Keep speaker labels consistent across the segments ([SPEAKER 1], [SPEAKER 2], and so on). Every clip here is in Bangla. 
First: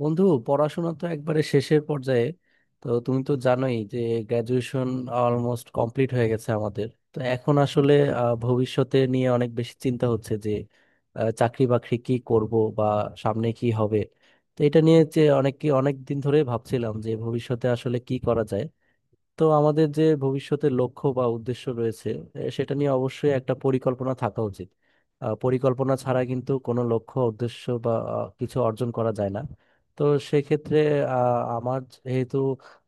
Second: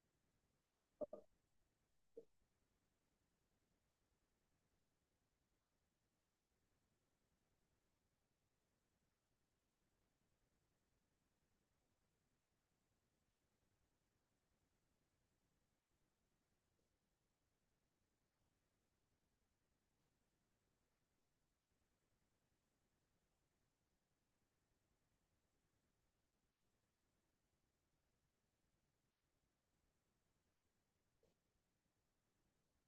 [SPEAKER 1] বন্ধু, পড়াশোনা তো একবারে শেষের পর্যায়ে। তো তুমি তো জানোই যে গ্র্যাজুয়েশন অলমোস্ট কমপ্লিট হয়ে গেছে আমাদের। তো এখন আসলে ভবিষ্যতে নিয়ে অনেক বেশি চিন্তা হচ্ছে যে চাকরি বাকরি কি করব বা সামনে কি হবে। তো এটা নিয়ে যে অনেক দিন ধরে ভাবছিলাম যে ভবিষ্যতে আসলে কি করা যায়। তো আমাদের যে ভবিষ্যতের লক্ষ্য বা উদ্দেশ্য রয়েছে, সেটা নিয়ে অবশ্যই একটা পরিকল্পনা থাকা উচিত। পরিকল্পনা ছাড়া কিন্তু কোনো লক্ষ্য উদ্দেশ্য বা কিছু অর্জন করা যায় না। তো সেক্ষেত্রে আমার যেহেতু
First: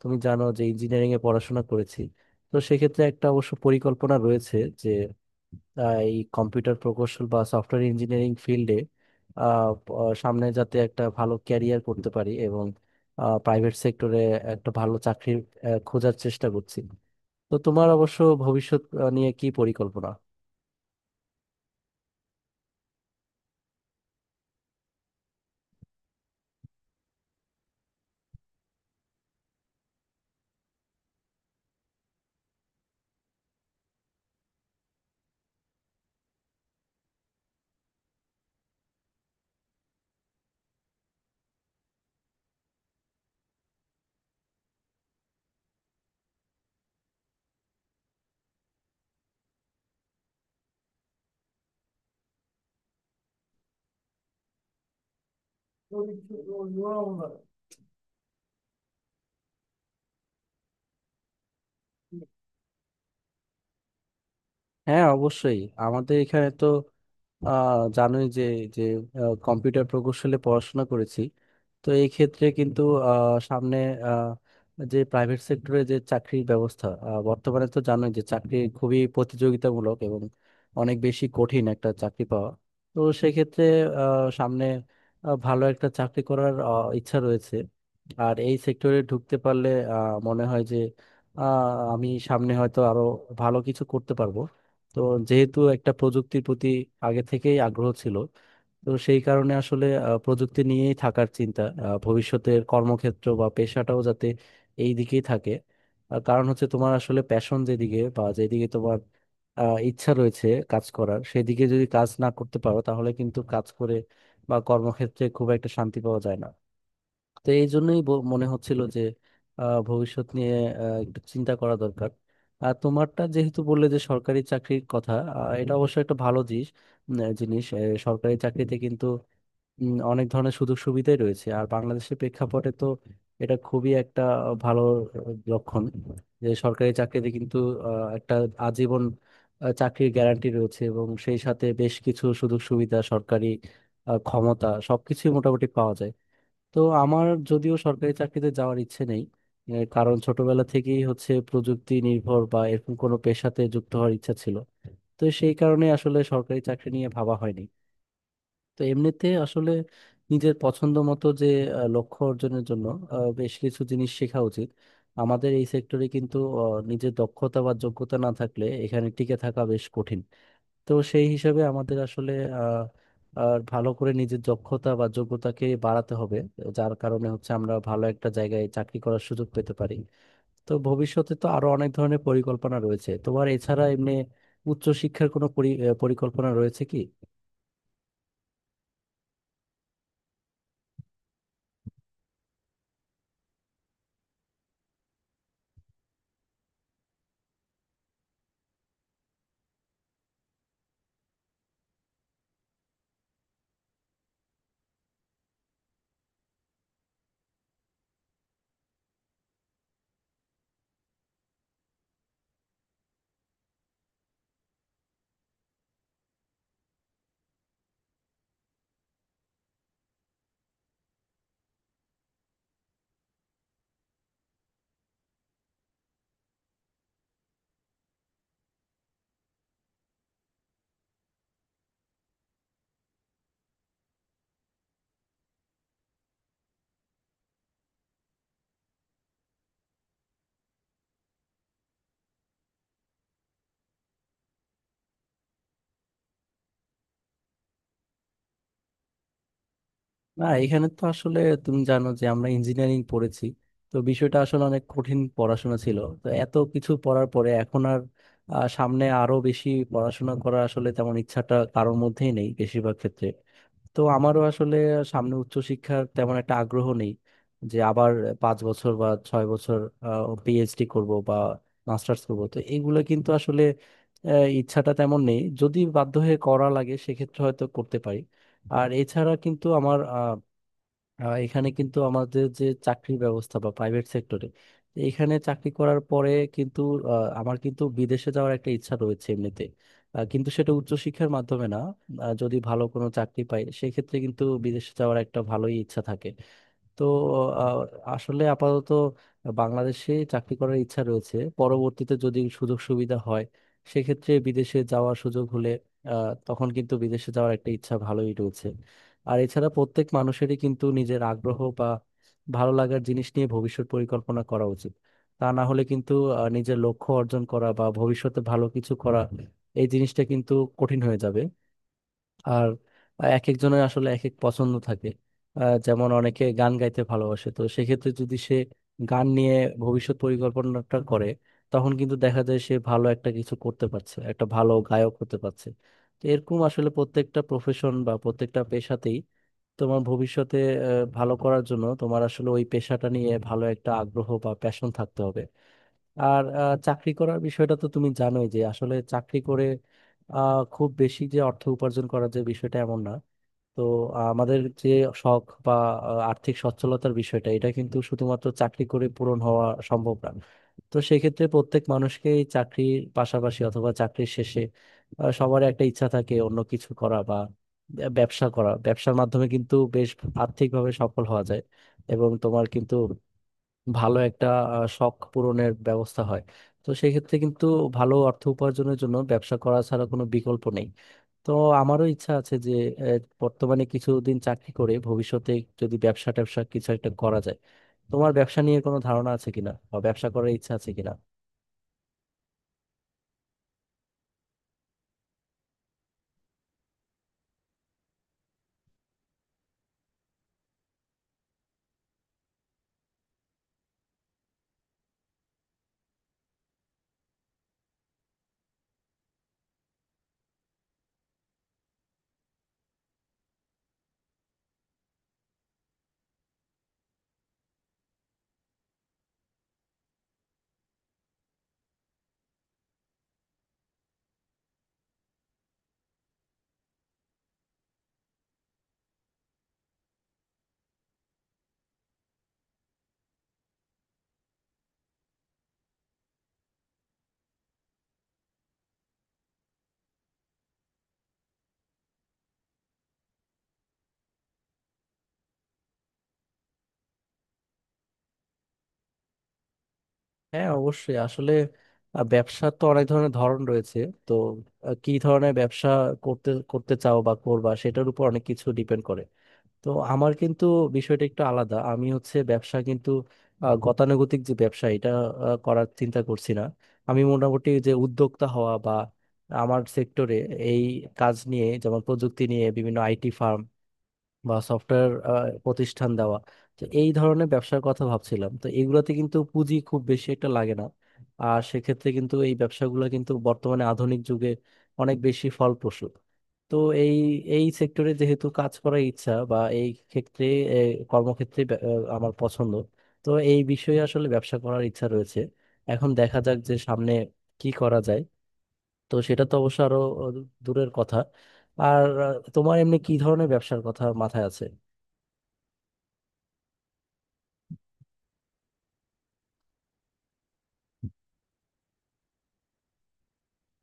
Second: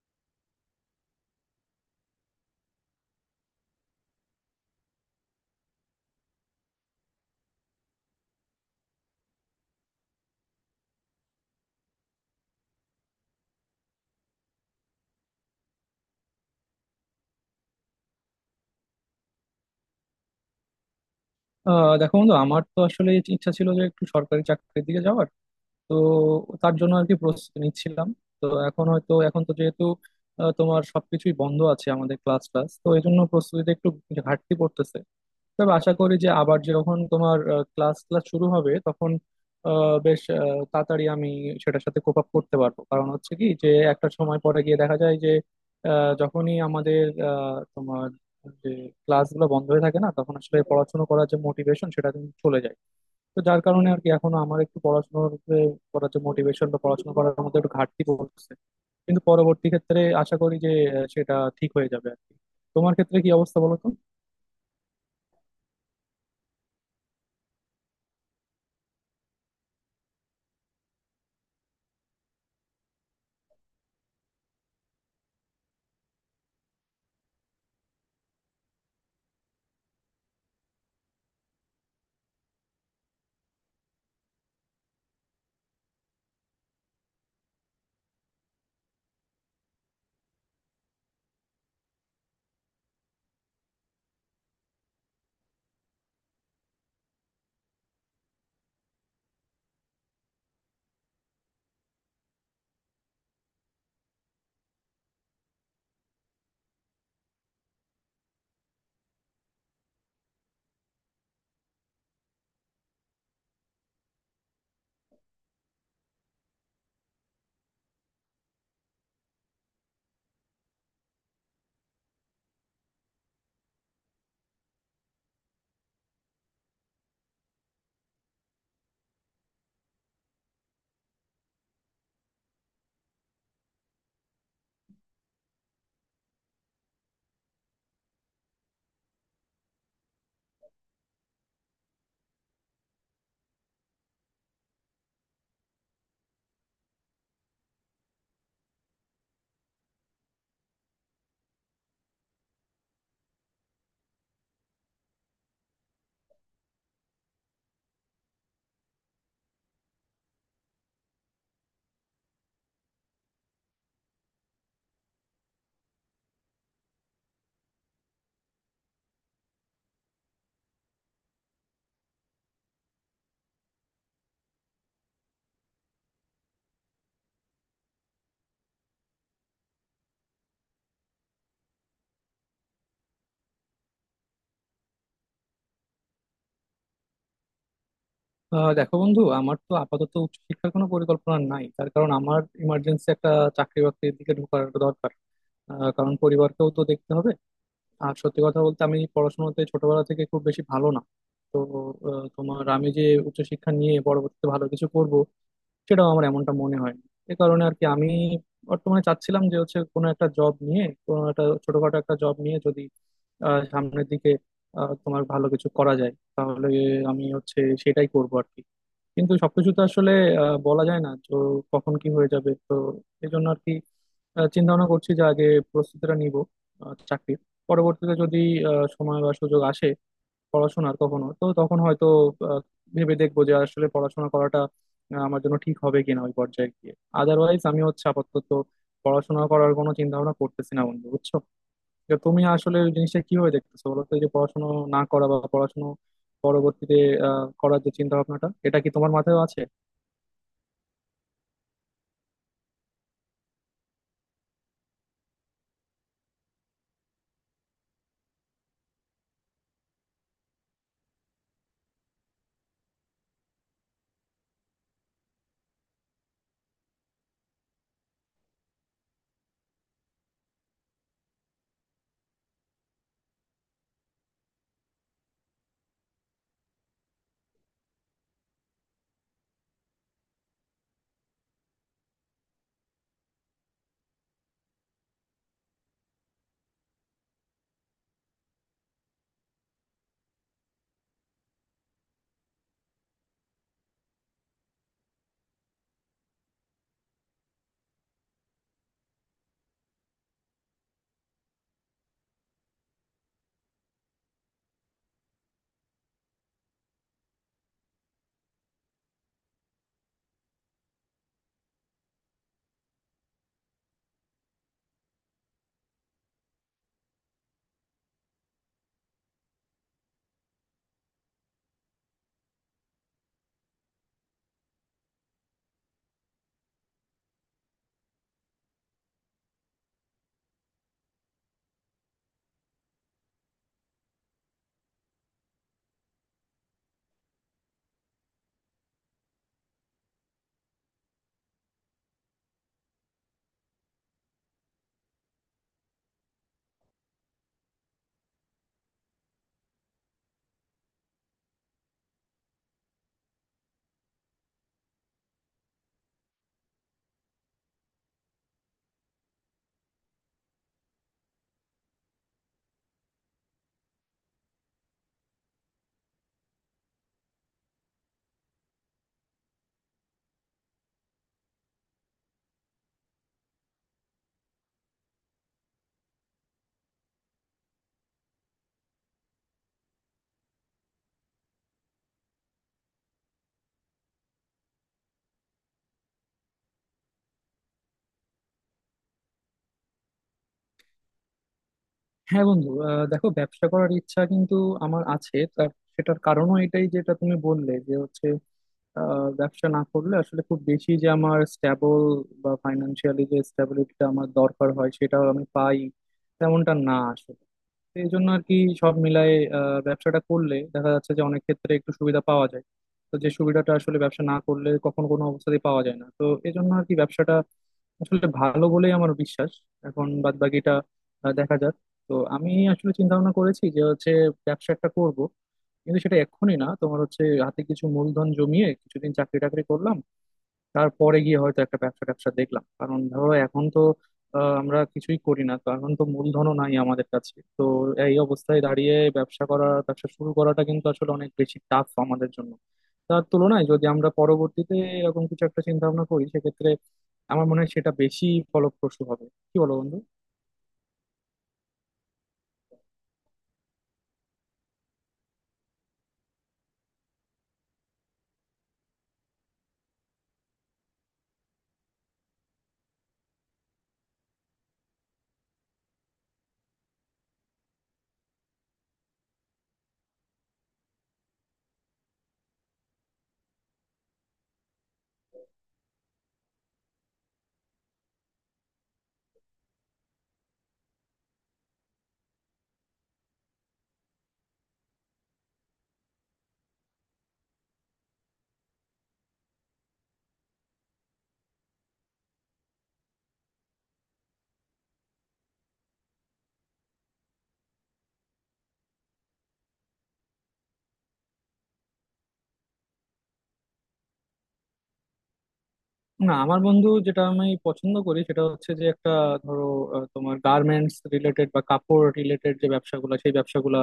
[SPEAKER 1] তুমি জানো যে ইঞ্জিনিয়ারিং এ পড়াশোনা করেছি, তো সেক্ষেত্রে একটা অবশ্য পরিকল্পনা রয়েছে যে এই কম্পিউটার প্রকৌশল বা সফটওয়্যার ইঞ্জিনিয়ারিং ফিল্ডে সামনে যাতে একটা ভালো ক্যারিয়ার করতে পারি, এবং প্রাইভেট সেক্টরে একটা ভালো চাকরি খোঁজার চেষ্টা করছি। তো তোমার অবশ্য ভবিষ্যৎ নিয়ে কি পরিকল্পনা?
[SPEAKER 2] দেখো বন্ধু, আমার তো আসলে ইচ্ছা ছিল যে একটু সরকারি চাকরির দিকে যাওয়ার। তো তার জন্য আর কি প্রস্তুতি নিচ্ছিলাম। তো এখন হয়তো এখন তো যেহেতু তোমার সবকিছুই বন্ধ আছে আমাদের ক্লাস ক্লাস, তো এই জন্য প্রস্তুতিতে একটু ঘাটতি পড়তেছে। তবে আশা করি যে আবার যখন তোমার ক্লাস ক্লাস শুরু হবে তখন বেশ তাড়াতাড়ি আমি সেটার সাথে কোপ আপ করতে পারবো। কারণ হচ্ছে কি যে একটা সময় পরে গিয়ে দেখা যায় যে যখনই আমাদের তোমার যে ক্লাসগুলো বন্ধ হয়ে থাকে না, তখন আসলে পড়াশোনা করার যে মোটিভেশন সেটা কিন্তু চলে যায়। তো যার কারণে আর কি এখনো আমার একটু পড়াশোনার করার যে মোটিভেশন বা পড়াশোনা করার মধ্যে একটু ঘাটতি পড়ছে। কিন্তু পরবর্তী ক্ষেত্রে আশা করি যে সেটা ঠিক হয়ে যাবে আর কি। তোমার ক্ষেত্রে কি অবস্থা, বলো তো?
[SPEAKER 1] হ্যাঁ, অবশ্যই। আমাদের এখানে তো জানোই যে যে কম্পিউটার প্রকৌশলে পড়াশোনা করেছি। তো এই ক্ষেত্রে কিন্তু সামনে আহ, যে প্রাইভেট সেক্টরে যে চাকরির ব্যবস্থা, বর্তমানে তো জানোই যে চাকরি খুবই প্রতিযোগিতামূলক এবং অনেক বেশি কঠিন একটা চাকরি পাওয়া। তো সেক্ষেত্রে সামনে ভালো একটা চাকরি করার ইচ্ছা রয়েছে। আর এই সেক্টরে ঢুকতে পারলে মনে হয় যে আহ, আমি সামনে হয়তো আরো ভালো কিছু করতে পারবো। তো যেহেতু একটা প্রযুক্তির প্রতি আগে থেকেই আগ্রহ ছিল, তো সেই কারণে আসলে প্রযুক্তি নিয়েই থাকার চিন্তা, ভবিষ্যতের কর্মক্ষেত্র বা পেশাটাও যাতে এই দিকেই থাকে। কারণ হচ্ছে তোমার আসলে প্যাশন যেদিকে বা যেদিকে তোমার ইচ্ছা রয়েছে কাজ করার, সেদিকে যদি কাজ না করতে পারো তাহলে কিন্তু কাজ করে বা কর্মক্ষেত্রে খুব একটা শান্তি পাওয়া যায় না। তো এই জন্যই মনে হচ্ছিল যে ভবিষ্যৎ নিয়ে একটু চিন্তা করা দরকার। আর তোমারটা যেহেতু বললে যে সরকারি চাকরির কথা, এটা অবশ্য একটা ভালো জিনিস। জিনিস। সরকারি চাকরিতে কিন্তু অনেক ধরনের সুযোগ সুবিধাই রয়েছে, আর বাংলাদেশের প্রেক্ষাপটে তো এটা খুবই একটা ভালো আহ, লক্ষণ। যে সরকারি চাকরিতে কিন্তু একটা আজীবন চাকরির গ্যারান্টি রয়েছে, এবং সেই সাথে বেশ কিছু সুযোগ সুবিধা, সরকারি ক্ষমতা সবকিছুই মোটামুটি পাওয়া যায়। তো আমার যদিও সরকারি চাকরিতে যাওয়ার ইচ্ছে নেই। এর কারণ ছোটবেলা থেকেই হচ্ছে প্রযুক্তি নির্ভর বা এরকম কোনো পেশাতে যুক্ত হওয়ার ইচ্ছা ছিল। তো সেই কারণে আসলে সরকারি চাকরি নিয়ে ভাবা হয়নি। তো এমনিতে আসলে নিজের পছন্দ মতো যে লক্ষ্য অর্জনের জন্য বেশ কিছু জিনিস শেখা উচিত। আমাদের এই সেক্টরে কিন্তু আহ, নিজের দক্ষতা বা যোগ্যতা না থাকলে এখানে টিকে থাকা বেশ কঠিন। তো সেই হিসাবে আমাদের আসলে আহ, আর ভালো করে নিজের দক্ষতা বা যোগ্যতাকে বাড়াতে হবে, যার কারণে হচ্ছে আমরা ভালো একটা জায়গায় চাকরি করার সুযোগ পেতে পারি। তো ভবিষ্যতে তো আরো অনেক ধরনের পরিকল্পনা রয়েছে তোমার, এছাড়া এমনি উচ্চশিক্ষার কোনো পরিকল্পনা রয়েছে কি?
[SPEAKER 2] দেখো বন্ধু, আমার তো আপাতত উচ্চশিক্ষার কোনো পরিকল্পনা নাই। তার কারণ আমার ইমার্জেন্সি একটা চাকরি বাকরির দিকে ঢোকার দরকার। কারণ পরিবারকেও তো দেখতে হবে। আর সত্যি কথা বলতে আমি পড়াশোনাতে ছোটবেলা থেকে খুব বেশি ভালো না। তো তোমার আমি যে উচ্চশিক্ষা নিয়ে পরবর্তীতে ভালো কিছু করব সেটাও আমার এমনটা মনে হয়। এ কারণে আর কি আমি বর্তমানে চাচ্ছিলাম যে হচ্ছে কোনো একটা জব নিয়ে, কোনো একটা ছোটখাটো একটা জব নিয়ে যদি সামনের দিকে তোমার ভালো কিছু করা যায় তাহলে আমি হচ্ছে সেটাই করবো আর কি। কিন্তু সবকিছু তো আসলে বলা যায় না তো, কখন কি হয়ে যাবে তো। এই জন্য আর কি চিন্তা ভাবনা করছি যে আগে প্রস্তুতিটা নিব চাকরির। পরবর্তীতে যদি সময় বা সুযোগ আসে পড়াশোনার কখনো, তো তখন হয়তো আহ, ভেবে দেখবো যে আসলে পড়াশোনা করাটা আমার জন্য ঠিক হবে কিনা ওই পর্যায়ে গিয়ে। আদারওয়াইজ আমি হচ্ছে আপাতত পড়াশোনা করার কোনো চিন্তা ভাবনা করতেছি না বন্ধু, বুঝছো? তো তুমি আসলে ওই জিনিসটা কিভাবে দেখতেছো বলো তো, এই যে পড়াশোনা না করা বা পড়াশোনা পরবর্তীতে করার যে চিন্তা ভাবনাটা, এটা কি তোমার মাথায় আছে?
[SPEAKER 1] না, এখানে তো আসলে তুমি জানো যে আমরা ইঞ্জিনিয়ারিং পড়েছি। তো বিষয়টা আসলে অনেক কঠিন পড়াশোনা ছিল, তো এত কিছু পড়ার পরে এখন আর সামনে আরো বেশি পড়াশোনা করার আসলে তেমন ইচ্ছাটা কারোর মধ্যেই নেই বেশিরভাগ ক্ষেত্রে। তো আমারও আসলে সামনে উচ্চশিক্ষার তেমন একটা আগ্রহ নেই, যে আবার 5 বছর বা 6 বছর পিএইচডি করব বা মাস্টার্স করব, তো এইগুলো কিন্তু আসলে ইচ্ছাটা তেমন নেই। যদি বাধ্য হয়ে করা লাগে সেক্ষেত্রে হয়তো করতে পারি। আর এছাড়া কিন্তু আমার এখানে কিন্তু আমাদের যে চাকরির ব্যবস্থা বা প্রাইভেট সেক্টরে এখানে চাকরি করার পরে কিন্তু আমার কিন্তু বিদেশে যাওয়ার একটা ইচ্ছা রয়েছে এমনিতে। কিন্তু সেটা উচ্চশিক্ষার মাধ্যমে না। যদি ভালো কোনো চাকরি পাই, সেক্ষেত্রে কিন্তু বিদেশে যাওয়ার একটা ভালোই ইচ্ছা থাকে। তো আহ, আসলে আপাতত বাংলাদেশে চাকরি করার ইচ্ছা রয়েছে। পরবর্তীতে যদি সুযোগ সুবিধা হয়, সেক্ষেত্রে বিদেশে যাওয়ার সুযোগ হলে তখন কিন্তু বিদেশে যাওয়ার একটা ইচ্ছা ভালোই রয়েছে। আর এছাড়া প্রত্যেক মানুষেরই কিন্তু নিজের আগ্রহ বা ভালো লাগার জিনিস নিয়ে ভবিষ্যৎ পরিকল্পনা করা উচিত। তা না হলে কিন্তু নিজের লক্ষ্য অর্জন করা বা ভবিষ্যতে ভালো কিছু করা, এই জিনিসটা কিন্তু কঠিন হয়ে যাবে। আর এক একজনের আসলে এক এক পছন্দ থাকে। যেমন অনেকে গান গাইতে ভালোবাসে, তো সেক্ষেত্রে যদি সে গান নিয়ে ভবিষ্যৎ পরিকল্পনাটা করে, তখন কিন্তু দেখা যায় সে ভালো একটা কিছু করতে পারছে, একটা ভালো গায়ক হতে পারছে। তো এরকম আসলে প্রত্যেকটা প্রফেশন বা প্রত্যেকটা পেশাতেই তোমার ভবিষ্যতে ভালো করার জন্য তোমার আসলে ওই পেশাটা নিয়ে ভালো একটা আগ্রহ বা প্যাশন থাকতে হবে। আর চাকরি করার বিষয়টা তো তুমি জানোই যে আসলে চাকরি করে খুব বেশি যে অর্থ উপার্জন করার যে বিষয়টা এমন না। তো আমাদের যে শখ বা আর্থিক সচ্ছলতার বিষয়টা এটা কিন্তু শুধুমাত্র চাকরি করে পূরণ হওয়া সম্ভব না। তো সেক্ষেত্রে প্রত্যেক মানুষকেই চাকরির পাশাপাশি অথবা চাকরির শেষে সবার একটা ইচ্ছা থাকে অন্য কিছু করা বা ব্যবসা করা। ব্যবসার মাধ্যমে কিন্তু বেশ আর্থিকভাবে সফল হওয়া যায়, এবং তোমার কিন্তু ভালো একটা শখ পূরণের ব্যবস্থা হয়। তো সেক্ষেত্রে কিন্তু ভালো অর্থ উপার্জনের জন্য ব্যবসা করা ছাড়া কোনো বিকল্প নেই। তো আমারও ইচ্ছা আছে যে আহ, বর্তমানে কিছুদিন চাকরি করে ভবিষ্যতে যদি ব্যবসা ট্যাবসা কিছু একটা করা যায়। তোমার ব্যবসা নিয়ে কোনো ধারণা আছে কিনা, বা ব্যবসা করার ইচ্ছা আছে কিনা?
[SPEAKER 2] হ্যাঁ বন্ধু, দেখো, ব্যবসা করার ইচ্ছা কিন্তু আমার আছে। সেটার কারণও এটাই, যেটা তুমি বললে যে হচ্ছে ব্যবসা না করলে আসলে খুব বেশি যে আমার স্ট্যাবল বা ফাইন্যান্সিয়ালি যে স্ট্যাবিলিটিটা আমার দরকার হয় সেটা আমি পাই তেমনটা না আসলে। তো এই জন্য আর কি সব মিলায়ে ব্যবসাটা করলে দেখা যাচ্ছে যে অনেক ক্ষেত্রে একটু সুবিধা পাওয়া যায়। তো যে সুবিধাটা আসলে ব্যবসা না করলে কখনো কোনো অবস্থাতেই পাওয়া যায় না, তো এই জন্য আর কি ব্যবসাটা আসলে ভালো বলেই আমার বিশ্বাস। এখন বাদ বাকিটা দেখা যাক। তো আমি আসলে চিন্তা ভাবনা করেছি যে হচ্ছে ব্যবসা একটা করব, কিন্তু সেটা এক্ষুনি না। তোমার হচ্ছে হাতে কিছু মূলধন জমিয়ে কিছুদিন চাকরি টাকরি করলাম, তারপরে গিয়ে হয়তো একটা ব্যবসা ট্যাবসা দেখলাম। কারণ ধরো এখন তো আমরা কিছুই করি না, তো এখন তো মূলধনও নাই আমাদের কাছে। তো এই অবস্থায় দাঁড়িয়ে ব্যবসা করা, ব্যবসা শুরু করাটা কিন্তু আসলে অনেক বেশি টাফ আমাদের জন্য। তার তুলনায় যদি আমরা পরবর্তীতে এরকম কিছু একটা চিন্তা ভাবনা করি সেক্ষেত্রে আমার মনে হয় সেটা বেশি ফলপ্রসূ হবে। কি বলো বন্ধু?
[SPEAKER 1] হ্যাঁ, অবশ্যই। আসলে ব্যবসার তো অনেক ধরনের ধরন রয়েছে। তো কি ধরনের ব্যবসা করতে করতে চাও বা করবা, সেটার উপর অনেক কিছু ডিপেন্ড করে। তো আমার কিন্তু বিষয়টা একটু আলাদা। আমি হচ্ছে ব্যবসা কিন্তু গতানুগতিক যে ব্যবসা, এটা করার চিন্তা করছি না। আমি মোটামুটি যে উদ্যোক্তা হওয়া বা আমার সেক্টরে এই কাজ নিয়ে, যেমন প্রযুক্তি নিয়ে বিভিন্ন আইটি ফার্ম বা সফটওয়্যার প্রতিষ্ঠান দেওয়া, তো এই ধরনের ব্যবসার কথা ভাবছিলাম। তো এগুলোতে কিন্তু পুঁজি খুব বেশি একটা লাগে না। আর সেক্ষেত্রে কিন্তু এই ব্যবসাগুলো কিন্তু বর্তমানে আধুনিক যুগে অনেক বেশি ফলপ্রসূ। তো এই এই সেক্টরে যেহেতু কাজ করার ইচ্ছা বা এই ক্ষেত্রে এ, কর্মক্ষেত্রে আমার পছন্দ। তো এই বিষয়ে আসলে ব্যবসা করার ইচ্ছা রয়েছে। এখন দেখা যাক যে সামনে কি করা যায়। তো সেটা তো অবশ্য আরো আ, দূরের কথা। আর তোমার এমনি কি ধরনের ব্যবসার কথা মাথায় আছে?
[SPEAKER 2] না আমার বন্ধু, যেটা আমি পছন্দ করি সেটা হচ্ছে যে একটা, ধরো, তোমার গার্মেন্টস রিলেটেড বা কাপড় রিলেটেড যে ব্যবসাগুলো, সেই ব্যবসাগুলো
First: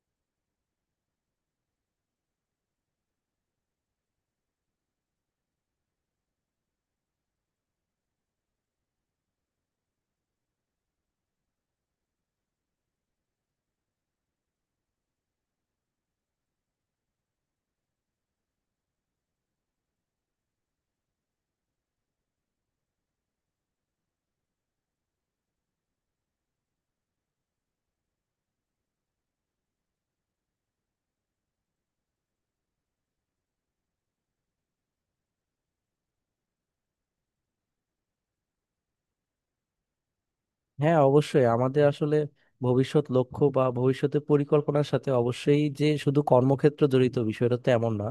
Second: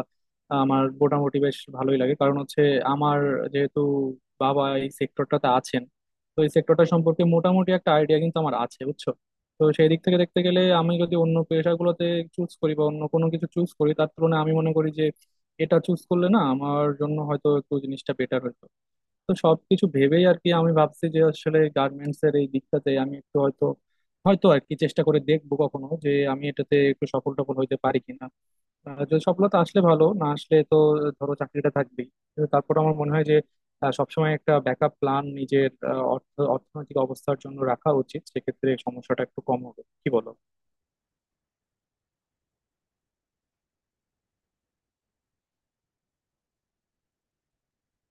[SPEAKER 2] আমার মোটামুটি বেশ ভালোই লাগে। কারণ হচ্ছে আমার যেহেতু বাবা এই সেক্টরটাতে আছেন, তো এই সেক্টরটা সম্পর্কে মোটামুটি একটা আইডিয়া কিন্তু আমার আছে, বুঝছো। তো সেই দিক থেকে দেখতে গেলে আমি যদি অন্য পেশাগুলোতে চুজ করি বা অন্য কোনো কিছু চুজ করি, তার তুলনায় আমি মনে করি যে এটা চুজ করলে না, আমার জন্য হয়তো একটু জিনিসটা বেটার হতো। তো সবকিছু ভেবেই আর কি আমি ভাবছি যে আসলে গার্মেন্টস এর এই দিকটাতে আমি একটু হয়তো, আর কি চেষ্টা করে দেখবো কখনো যে আমি এটাতে একটু সফল টফল হইতে পারি কিনা। যদি সফলতা আসলে ভালো না আসলে তো, ধরো, চাকরিটা থাকবেই। কিন্তু তারপর আমার মনে হয় যে সবসময় একটা ব্যাকআপ প্ল্যান নিজের অর্থনৈতিক অবস্থার জন্য রাখা উচিত, সেক্ষেত্রে সমস্যাটা একটু কম হবে, কি বলো?
[SPEAKER 1] হ্যাঁ, অবশ্যই। আমাদের আসলে ভবিষ্যৎ লক্ষ্য বা ভবিষ্যতের পরিকল্পনার সাথে অবশ্যই যে শুধু কর্মক্ষেত্র জড়িত, বিষয়টা তো এমন না।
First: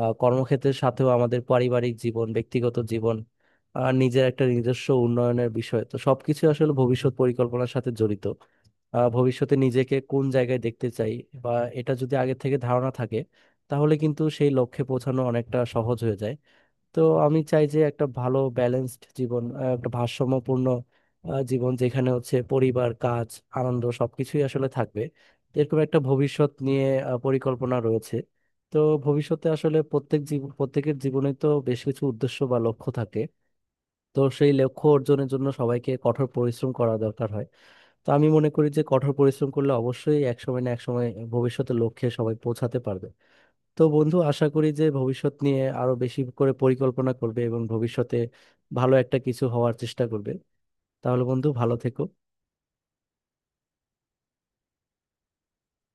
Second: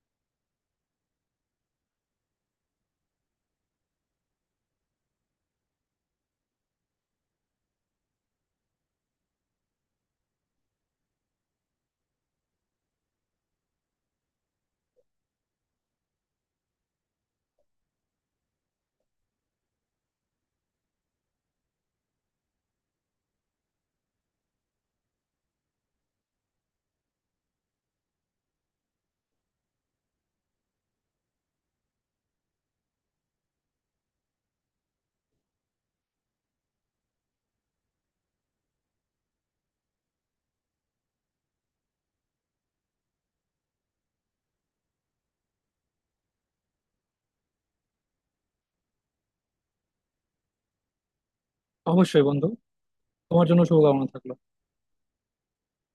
[SPEAKER 1] কর্মক্ষেত্রের সাথেও আমাদের পারিবারিক জীবন, ব্যক্তিগত জীবন, আর নিজের একটা নিজস্ব উন্নয়নের বিষয়, তো সবকিছু আসলে ভবিষ্যৎ পরিকল্পনার সাথে জড়িত। ভবিষ্যতে নিজেকে কোন জায়গায় দেখতে চাই, বা এটা যদি আগে থেকে ধারণা থাকে, তাহলে কিন্তু সেই লক্ষ্যে পৌঁছানো অনেকটা সহজ হয়ে যায়। তো আমি চাই যে একটা ভালো ব্যালেন্সড জীবন, একটা ভারসাম্যপূর্ণ জীবন, যেখানে হচ্ছে পরিবার, কাজ, আনন্দ সবকিছুই আসলে থাকবে। তো এরকম একটা ভবিষ্যৎ নিয়ে পরিকল্পনা রয়েছে। তো ভবিষ্যতে আসলে প্রত্যেকের জীবনে তো বেশ কিছু উদ্দেশ্য বা লক্ষ্য থাকে। তো সেই লক্ষ্য অর্জনের জন্য সবাইকে কঠোর পরিশ্রম করা দরকার হয়। তো আমি মনে করি যে কঠোর পরিশ্রম করলে অবশ্যই এক সময় না এক সময় ভবিষ্যতে লক্ষ্যে সবাই পৌঁছাতে পারবে। তো বন্ধু, আশা করি যে ভবিষ্যৎ নিয়ে আরো বেশি করে পরিকল্পনা করবে এবং ভবিষ্যতে ভালো একটা কিছু হওয়ার চেষ্টা করবে। তাহলে বন্ধু, ভালো
[SPEAKER 2] অবশ্যই
[SPEAKER 1] থেকো।
[SPEAKER 2] বন্ধু, তোমার জন্য শুভকামনা থাকলো।